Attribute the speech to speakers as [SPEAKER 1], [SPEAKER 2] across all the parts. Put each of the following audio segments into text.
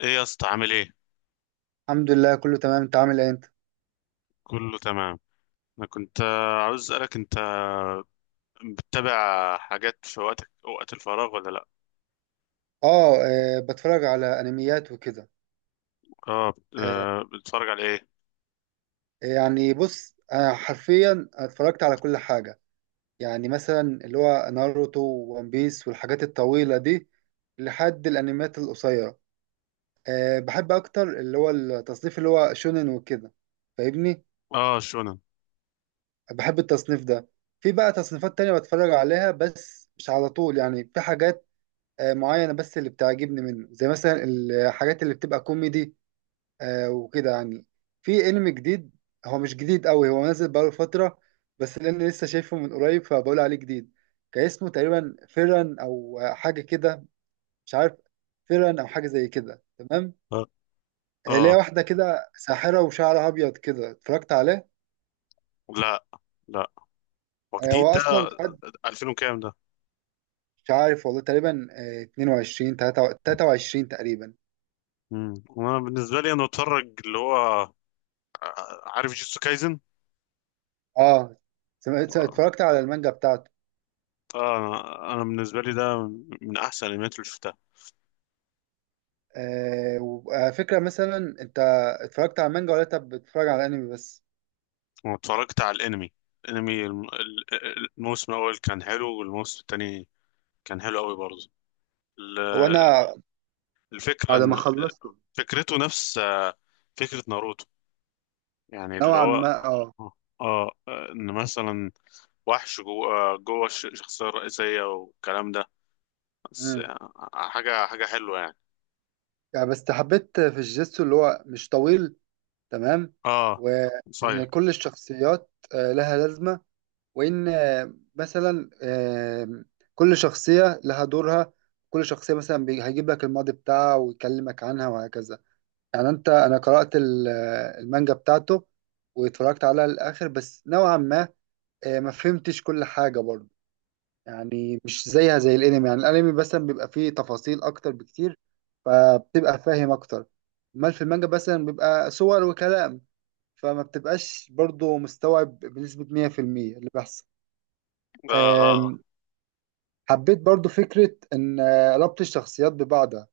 [SPEAKER 1] ايه يا اسطى، عامل ايه؟
[SPEAKER 2] الحمد لله، كله تمام. انت عامل ايه انت؟
[SPEAKER 1] كله تمام. انا كنت عاوز اسالك، انت بتتابع حاجات في وقتك، وقت الفراغ ولا لا؟
[SPEAKER 2] اه، بتفرج على انميات وكده.
[SPEAKER 1] اه،
[SPEAKER 2] آه،
[SPEAKER 1] بتتفرج على ايه؟
[SPEAKER 2] يعني بص، انا حرفيا اتفرجت على كل حاجه. يعني مثلا اللي هو ناروتو وون بيس والحاجات الطويله دي لحد الانميات القصيره. بحب اكتر اللي هو التصنيف اللي هو شونن وكده. فاهمني؟
[SPEAKER 1] اه، شونن.
[SPEAKER 2] بحب التصنيف ده. في بقى تصنيفات تانية بتفرج عليها بس مش على طول، يعني في حاجات معينة، بس اللي بتعجبني منه زي مثلا الحاجات اللي بتبقى كوميدي وكده يعني. في انمي جديد، هو مش جديد قوي، هو نازل بقاله فترة، بس لأن لسه شايفه من قريب فبقول عليه جديد. كان اسمه تقريبا فيران أو حاجة كده، مش عارف. فيران أو حاجة زي كده، تمام.
[SPEAKER 1] اه، آه،
[SPEAKER 2] ليها واحدة كده ساحرة وشعرها أبيض كده، اتفرجت عليه.
[SPEAKER 1] لا لا، هو
[SPEAKER 2] هو
[SPEAKER 1] جديد ده؟
[SPEAKER 2] أصلا خد،
[SPEAKER 1] 2000 وكام ده؟
[SPEAKER 2] مش عارف والله، تقريبا 22 23 تقريبا.
[SPEAKER 1] مم. انا بالنسبه لي، انا بتفرج اللي هو، عارف جيتسو كايزن؟
[SPEAKER 2] اه،
[SPEAKER 1] اه،
[SPEAKER 2] اتفرجت على المانجا بتاعته.
[SPEAKER 1] انا بالنسبه لي ده من احسن الانميات اللي شفتها.
[SPEAKER 2] وعلى فكرة، مثلا انت اتفرجت على المانجا ولا انت بتتفرج على الانمي بس؟
[SPEAKER 1] واتفرجت على الانمي، الموسم الاول كان حلو، والموسم الثاني كان حلو قوي برضه.
[SPEAKER 2] هو
[SPEAKER 1] ال-
[SPEAKER 2] انا
[SPEAKER 1] الفكرة
[SPEAKER 2] بعد ما
[SPEAKER 1] ان
[SPEAKER 2] خلصته
[SPEAKER 1] فكرته نفس فكرة ناروتو. يعني اللي
[SPEAKER 2] نوعا
[SPEAKER 1] هو،
[SPEAKER 2] ما، اه.
[SPEAKER 1] اه، ان مثلا وحش جوه جوه الشخصية الرئيسية والكلام ده. بس
[SPEAKER 2] امم
[SPEAKER 1] حاجة حلوة يعني.
[SPEAKER 2] يعني بس حبيت في الجيتسو اللي هو مش طويل، تمام.
[SPEAKER 1] اه،
[SPEAKER 2] وان
[SPEAKER 1] صاير.
[SPEAKER 2] كل الشخصيات لها لازمه. وان مثلا كل شخصيه لها دورها. كل شخصيه مثلا هيجيب لك الماضي بتاعها ويكلمك عنها وهكذا. يعني، انا قرات المانجا بتاعته واتفرجت عليها للاخر، بس نوعا ما ما فهمتش كل حاجه برضه. يعني مش زيها زي الانمي. يعني الانمي مثلا بيبقى فيه تفاصيل اكتر بكتير، فبتبقى فاهم اكتر. امال في المانجا مثلا بيبقى صور وكلام، فما بتبقاش برضو مستوعب بنسبة 100%، اللي بيحصل.
[SPEAKER 1] اه، اه،
[SPEAKER 2] أم، حبيت برضو فكرة ان ربط الشخصيات ببعضها.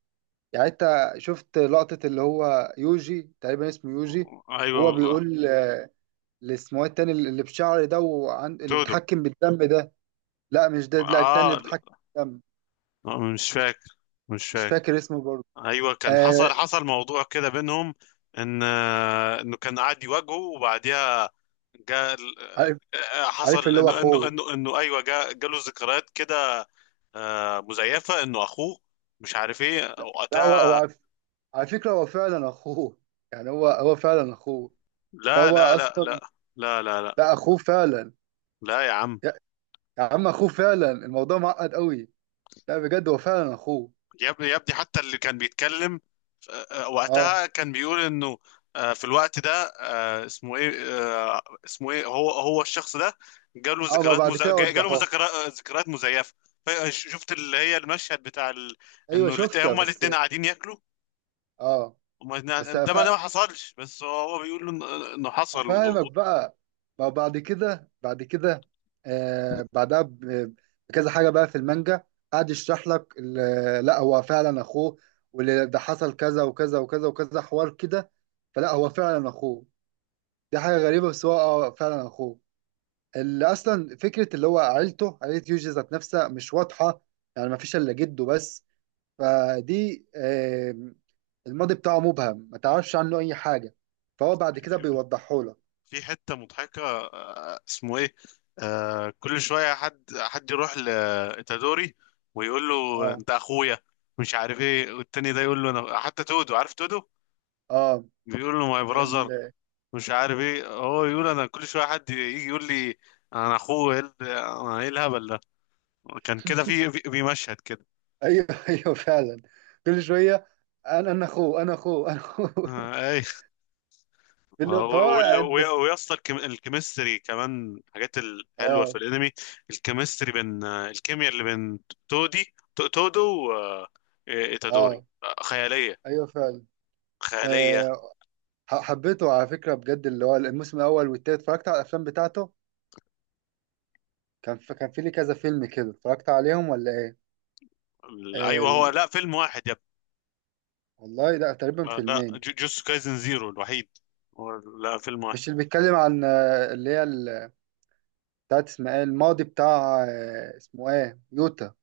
[SPEAKER 2] يعني انت شفت لقطة اللي هو يوجي، تقريبا اسمه يوجي.
[SPEAKER 1] ايوه
[SPEAKER 2] هو بيقول اللي اسمه التاني اللي بشعر ده اللي
[SPEAKER 1] تودو.
[SPEAKER 2] بيتحكم بالدم ده. لا، مش ده، لا التاني اللي
[SPEAKER 1] اه.
[SPEAKER 2] بيتحكم بالدم.
[SPEAKER 1] لا، مش فاكر. مش
[SPEAKER 2] مش
[SPEAKER 1] فاكر.
[SPEAKER 2] فاكر اسمه برضه.
[SPEAKER 1] ايوه، كان
[SPEAKER 2] آه
[SPEAKER 1] حصل موضوع كده بينهم. ان انه كان قاعد يواجهه، وبعديها جاء ال-
[SPEAKER 2] عارف
[SPEAKER 1] آه،
[SPEAKER 2] عارف
[SPEAKER 1] حصل
[SPEAKER 2] اللي هو
[SPEAKER 1] انه
[SPEAKER 2] اخوه.
[SPEAKER 1] ايوه، جاله ذكريات كده. مزيفه، انه اخوه، مش عارف ايه
[SPEAKER 2] لا، هو
[SPEAKER 1] وقتها.
[SPEAKER 2] عارف. على فكره هو فعلا اخوه. يعني هو فعلا اخوه.
[SPEAKER 1] لا
[SPEAKER 2] فهو
[SPEAKER 1] لا لا لا.
[SPEAKER 2] اصلا،
[SPEAKER 1] لا لا لا لا.
[SPEAKER 2] لا اخوه فعلا.
[SPEAKER 1] لا يا عم.
[SPEAKER 2] يا, يا عم، اخوه فعلا، الموضوع معقد قوي. لا، بجد هو فعلا اخوه.
[SPEAKER 1] يا ابني يا ابني، حتى اللي كان بيتكلم، آه،
[SPEAKER 2] اه،
[SPEAKER 1] وقتها كان بيقول انه في الوقت ده، اسمه ايه، هو الشخص ده جاله
[SPEAKER 2] اه، ما
[SPEAKER 1] ذكريات
[SPEAKER 2] بعد كده
[SPEAKER 1] جاله
[SPEAKER 2] وضحوه.
[SPEAKER 1] ذكريات مزيفه. شفت اللي هي المشهد بتاع، ال...
[SPEAKER 2] ايوه
[SPEAKER 1] انه
[SPEAKER 2] شفتها
[SPEAKER 1] هما
[SPEAKER 2] بس.
[SPEAKER 1] الاثنين قاعدين ياكلوا.
[SPEAKER 2] اه،
[SPEAKER 1] هما الاتنين
[SPEAKER 2] بس
[SPEAKER 1] قاعدين، ده ما حصلش، بس هو بيقول له انه حصل. و...
[SPEAKER 2] افهمك
[SPEAKER 1] و...
[SPEAKER 2] بقى. ما هو بعد كده، بعدها بكذا حاجه بقى في المانجا، قعد يشرح لك لا هو فعلا اخوه، واللي ده حصل كذا وكذا وكذا وكذا حوار كده. فلا، هو فعلا اخوه. دي حاجه غريبه، بس هو اه فعلا اخوه. اللي اصلا فكره اللي هو عيلته، عيله يوجي ذات نفسها مش واضحه. يعني ما فيش الا جده بس، فدي الماضي بتاعه مبهم، ما تعرفش عنه اي حاجه، فهو بعد كده بيوضحه لك.
[SPEAKER 1] في حتة مضحكة، اسمه ايه، كل شوية حد يروح لإتادوري ويقول له
[SPEAKER 2] اه،
[SPEAKER 1] انت اخويا، مش عارف ايه، والتاني ده يقول له انا، حتى تودو، عارف تودو؟
[SPEAKER 2] اه،
[SPEAKER 1] بيقول له ماي
[SPEAKER 2] ال...
[SPEAKER 1] براذر. مش عارف ايه، هو يقول انا كل شوية حد يجي يقول لي انا اخوه، ايه انا ايه الهبل ده؟ كان كده، في مشهد كده.
[SPEAKER 2] ايوه، ايوه، فعلا. كل شويه، انا اخوه، انا اخوه، انا اخوه
[SPEAKER 1] آه، آه،
[SPEAKER 2] فهو
[SPEAKER 1] و- وال-
[SPEAKER 2] قاعد
[SPEAKER 1] و-
[SPEAKER 2] بس.
[SPEAKER 1] ويا اسطى، الكيمستري كمان حاجات الحلوه في
[SPEAKER 2] اه،
[SPEAKER 1] الانمي. الكيمستري بين، الكيمياء اللي بين تودو وإيتادوري،
[SPEAKER 2] اه،
[SPEAKER 1] خياليه.
[SPEAKER 2] ايوه فعلا.
[SPEAKER 1] خياليه.
[SPEAKER 2] أه حبيته على فكره بجد، اللي هو الموسم الاول والتالت، اتفرجت على الافلام بتاعته. كان في لي كذا فيلم كده، اتفرجت عليهم ولا ايه؟ آه
[SPEAKER 1] ايوه، هو،
[SPEAKER 2] ال...
[SPEAKER 1] لا فيلم واحد يا ابني.
[SPEAKER 2] والله لا، تقريبا
[SPEAKER 1] لا،
[SPEAKER 2] فيلمين.
[SPEAKER 1] جوتسو كايزن زيرو الوحيد هو. لا، فيلم واحد.
[SPEAKER 2] مش اللي بيتكلم عن اللي هي بتاعت اسمها ايه، الماضي بتاع اسمه ايه يوتا؟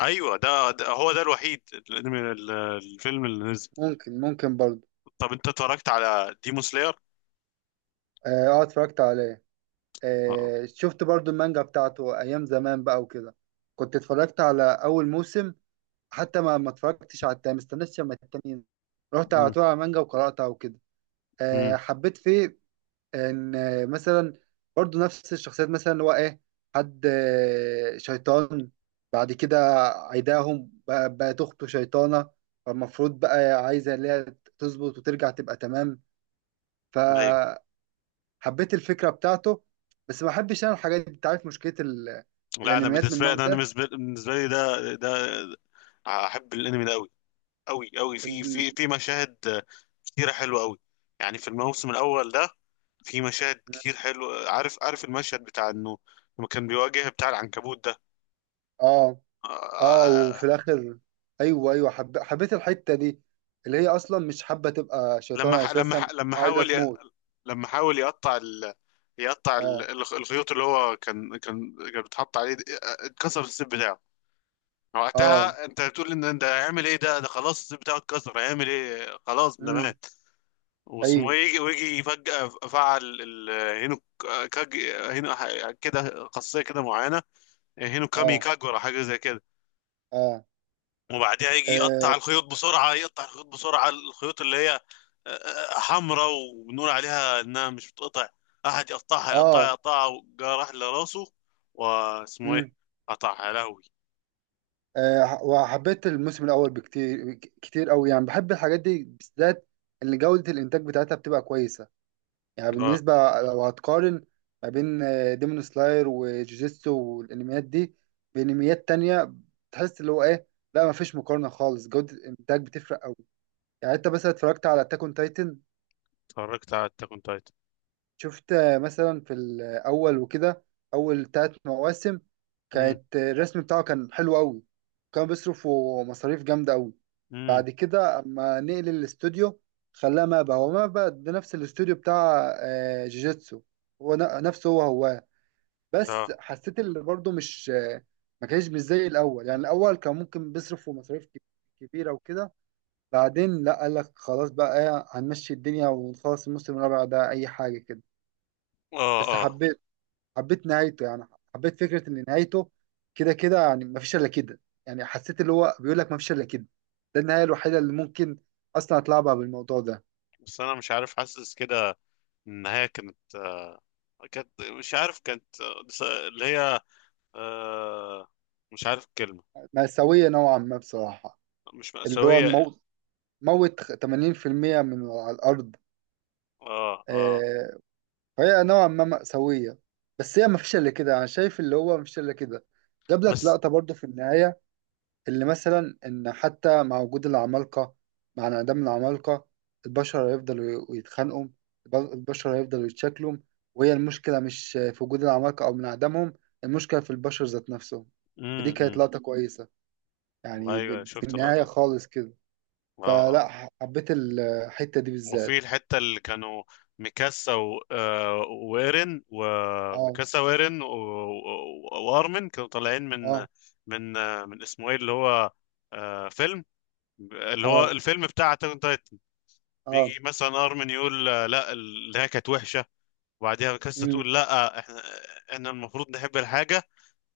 [SPEAKER 1] ايوه ده، هو ده الوحيد الانمي، الفيلم اللي نزل.
[SPEAKER 2] ممكن برضه.
[SPEAKER 1] طب انت اتفرجت على ديمون سلاير؟
[SPEAKER 2] اه، اتفرجت عليه.
[SPEAKER 1] اه.
[SPEAKER 2] شفت برضو المانجا بتاعته ايام زمان بقى وكده. كنت اتفرجت على اول موسم، حتى ما اتفرجتش على التاني، مستنيش لما التاني ينزل. رحت على طول على المانجا وقراتها وكده.
[SPEAKER 1] امم
[SPEAKER 2] حبيت فيه ان مثلا برضو نفس الشخصيات، مثلا اللي هو ايه، حد شيطان. بعد كده بقت اخته شيطانة. فالمفروض بقى عايزة اللي هي تظبط وترجع تبقى تمام. ف حبيت الفكرة بتاعته، بس ما بحبش انا الحاجات دي، انت عارف مشكلة
[SPEAKER 1] لا، انا
[SPEAKER 2] الانميات من
[SPEAKER 1] بالنسبه لي،
[SPEAKER 2] النوع
[SPEAKER 1] انا أنا
[SPEAKER 2] ده.
[SPEAKER 1] بالنسبه بالنسبة لي ده، احب الانمي ده قوي. قوي قوي، في
[SPEAKER 2] ال...
[SPEAKER 1] مشاهد كتيره حلوه قوي. يعني في الموسم الاول ده في مشاهد كتير حلوه، عارف المشهد بتاع انه لما كان بيواجه بتاع العنكبوت ده؟
[SPEAKER 2] اه،
[SPEAKER 1] آه،
[SPEAKER 2] اه،
[SPEAKER 1] آه،
[SPEAKER 2] وفي الاخر، ايوه، ايوه، حبيت الحتة دي، اللي هي اصلا مش حابة تبقى
[SPEAKER 1] لما
[SPEAKER 2] شيطانة
[SPEAKER 1] ح- لما
[SPEAKER 2] اساسا،
[SPEAKER 1] ح- لما
[SPEAKER 2] عايزة
[SPEAKER 1] حاول ي-
[SPEAKER 2] تموت.
[SPEAKER 1] لما حاول يقطع، ال... يقطع ال-
[SPEAKER 2] اه،
[SPEAKER 1] الخيوط اللي هو كان بيتحط عليه دي، اتكسر السيب بتاعه.
[SPEAKER 2] اه،
[SPEAKER 1] وقتها انت بتقول ان ده هيعمل ايه؟ ده خلاص، الصيت بتاعه اتكسر، هيعمل ايه؟ خلاص ده
[SPEAKER 2] امم،
[SPEAKER 1] مات. واسمه
[SPEAKER 2] ايوه،
[SPEAKER 1] ايه، ويجي فجأة فعل هينو كاج. كده خاصية كده معينة، هينو كامي
[SPEAKER 2] اه،
[SPEAKER 1] كاج، ولا حاجة زي كده.
[SPEAKER 2] اه،
[SPEAKER 1] وبعديها يجي
[SPEAKER 2] اه،
[SPEAKER 1] يقطع الخيوط بسرعة، يقطع الخيوط بسرعة، الخيوط اللي هي حمراء وبنقول عليها انها مش بتقطع، احد يقطعها، يقطعها،
[SPEAKER 2] اه،
[SPEAKER 1] يقطعها، جه راح لراسه، واسمه ايه،
[SPEAKER 2] امم
[SPEAKER 1] قطعها يا لهوي.
[SPEAKER 2] وحبيت الموسم الاول بكتير كتير قوي، يعني بحب الحاجات دي بالذات، اللي جودة الانتاج بتاعتها بتبقى كويسة. يعني
[SPEAKER 1] اه.
[SPEAKER 2] بالنسبة لو هتقارن ما بين ديمون سلاير وجوجيتسو والانميات دي بانميات تانية، تحس اللي هو ايه؟ لا، ما فيش مقارنة خالص، جودة الانتاج بتفرق قوي. يعني انت مثلا اتفرجت على اتاك اون تايتن.
[SPEAKER 1] اتفرجت على التاكون تايتن.
[SPEAKER 2] شفت مثلا في الاول وكده، اول 3 مواسم،
[SPEAKER 1] مم.
[SPEAKER 2] كانت الرسم بتاعه كان حلو قوي، كان بيصرفوا مصاريف جامدة قوي.
[SPEAKER 1] مم.
[SPEAKER 2] بعد كده اما نقل الاستوديو خلاه مابا، هو مابا ده نفس الاستوديو بتاع جوجيتسو، هو نفسه هو. بس
[SPEAKER 1] اه
[SPEAKER 2] حسيت اللي برضه مش، ما كانش مش زي الاول. يعني الاول كان ممكن بيصرف في مصاريف كبيره وكده. بعدين لا، قال لك خلاص بقى إيه، هنمشي الدنيا ونخلص الموسم الرابع ده اي حاجه كده.
[SPEAKER 1] اه
[SPEAKER 2] بس
[SPEAKER 1] اه.
[SPEAKER 2] حبيت نهايته يعني. حبيت فكره ان نهايته كده كده، يعني ما فيش الا كده. يعني حسيت اللي هو بيقول لك ما فيش الا كده، ده النهايه الوحيده اللي ممكن اصلا اتلعبها بالموضوع ده.
[SPEAKER 1] بس انا مش عارف، حاسس كده النهاية كانت، كانت، مش عارف، كانت، اللي هي، آه مش عارف الكلمة.
[SPEAKER 2] مأساوية نوعا ما بصراحه،
[SPEAKER 1] مش
[SPEAKER 2] اللي هو
[SPEAKER 1] مأساوية.
[SPEAKER 2] موت 80% من على الارض.
[SPEAKER 1] اه اه.
[SPEAKER 2] آه، هي نوعا ما مأساوية، بس هي مفيش إلا كده، أنا شايف اللي هو مفيش إلا كده. جاب لك
[SPEAKER 1] بس.
[SPEAKER 2] لقطة برضه في النهاية، اللي مثلا إن حتى مع وجود العمالقة، مع انعدام العمالقة البشر هيفضلوا يتخانقوا، البشر هيفضلوا يتشكلوا. وهي المشكلة مش في وجود العمالقة أو من عدمهم، المشكلة في البشر ذات نفسهم. فدي كانت
[SPEAKER 1] امم
[SPEAKER 2] لقطة كويسة، يعني
[SPEAKER 1] ايوه،
[SPEAKER 2] في
[SPEAKER 1] شفت
[SPEAKER 2] النهاية
[SPEAKER 1] اللقطة دي.
[SPEAKER 2] خالص كده.
[SPEAKER 1] اه اه.
[SPEAKER 2] فلا، حبيت الحتة دي
[SPEAKER 1] وفي
[SPEAKER 2] بالذات.
[SPEAKER 1] الحتة اللي كانوا ميكاسا، و... آه وإيرين،
[SPEAKER 2] اه،
[SPEAKER 1] وميكاسا وإيرين و... و... وأرمن كانوا طالعين من،
[SPEAKER 2] اه،
[SPEAKER 1] من اسمه ايه، اللي هو فيلم، اللي هو
[SPEAKER 2] اه،
[SPEAKER 1] الفيلم بتاع أتاك. بيجي
[SPEAKER 2] اه،
[SPEAKER 1] مثلا ارمن يقول، لا، اللي هي كانت وحشه، وبعديها كاستا
[SPEAKER 2] مم.
[SPEAKER 1] تقول لا، احنا المفروض نحب الحاجه،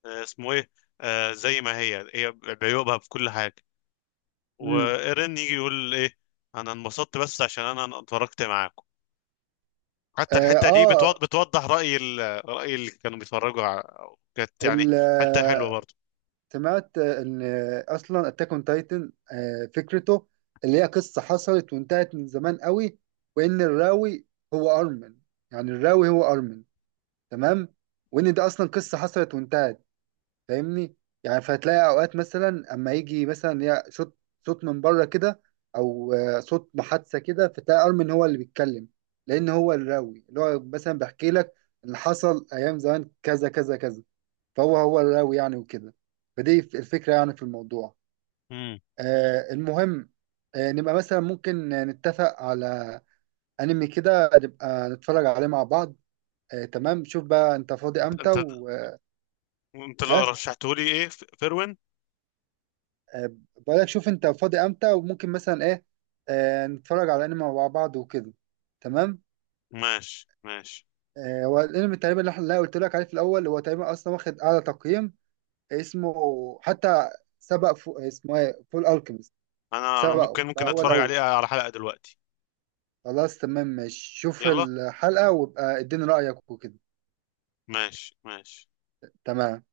[SPEAKER 1] آه، اسمه ايه آه، زي ما هي، بعيوبها في كل حاجه.
[SPEAKER 2] مم.
[SPEAKER 1] وايرين يجي يقول ايه؟ انا انبسطت بس عشان انا اتفرجت معاكم. حتى
[SPEAKER 2] اه،
[SPEAKER 1] الحته دي بتوضح، راي، ال... راي اللي كانوا بيتفرجوا كانت يعني
[SPEAKER 2] ال-
[SPEAKER 1] حته حلوه
[SPEAKER 2] آه،
[SPEAKER 1] برضه.
[SPEAKER 2] سمعت ان اصلا اتاك اون تايتن فكرته اللي هي قصه حصلت وانتهت من زمان قوي، وان الراوي هو ارمن. يعني الراوي هو ارمن، تمام. وان ده اصلا قصه حصلت وانتهت، فاهمني؟ يعني فهتلاقي اوقات مثلا اما يجي مثلا يا صوت، صوت من بره كده، او صوت محادثه كده، فتلاقي ارمن هو اللي بيتكلم، لان هو الراوي اللي هو مثلا بيحكي لك اللي حصل ايام زمان، كذا كذا كذا. فهو هو الراوي، يعني وكده. فدي الفكرة، يعني في الموضوع.
[SPEAKER 1] امم
[SPEAKER 2] المهم، نبقى مثلا ممكن نتفق على أنمي كده، نبقى نتفرج عليه مع بعض. تمام، شوف بقى أنت فاضي
[SPEAKER 1] انت
[SPEAKER 2] أمتى
[SPEAKER 1] انت
[SPEAKER 2] و،
[SPEAKER 1] انت لو
[SPEAKER 2] آه
[SPEAKER 1] رشحته لي ايه، فروين؟
[SPEAKER 2] آه، بقولك، شوف أنت فاضي أمتى وممكن مثلا إيه، نتفرج على أنمي مع بعض وكده، تمام.
[SPEAKER 1] ماشي ماشي.
[SPEAKER 2] هو الأنمي تقريبا اللي اللي أنا قلت لك عليه في الأول، هو تقريبا أصلا واخد أعلى تقييم. اسمه، حتى سبق فو اسمه إيه، فول ألكيميست.
[SPEAKER 1] انا
[SPEAKER 2] سبقه
[SPEAKER 1] ممكن
[SPEAKER 2] بقى هو
[SPEAKER 1] اتفرج
[SPEAKER 2] الأول.
[SPEAKER 1] عليه على حلقه دلوقتي.
[SPEAKER 2] خلاص، تمام، ماشي، شوف
[SPEAKER 1] يلا،
[SPEAKER 2] الحلقة وابقى اديني رأيك وكده.
[SPEAKER 1] ماشي ماشي.
[SPEAKER 2] تمام.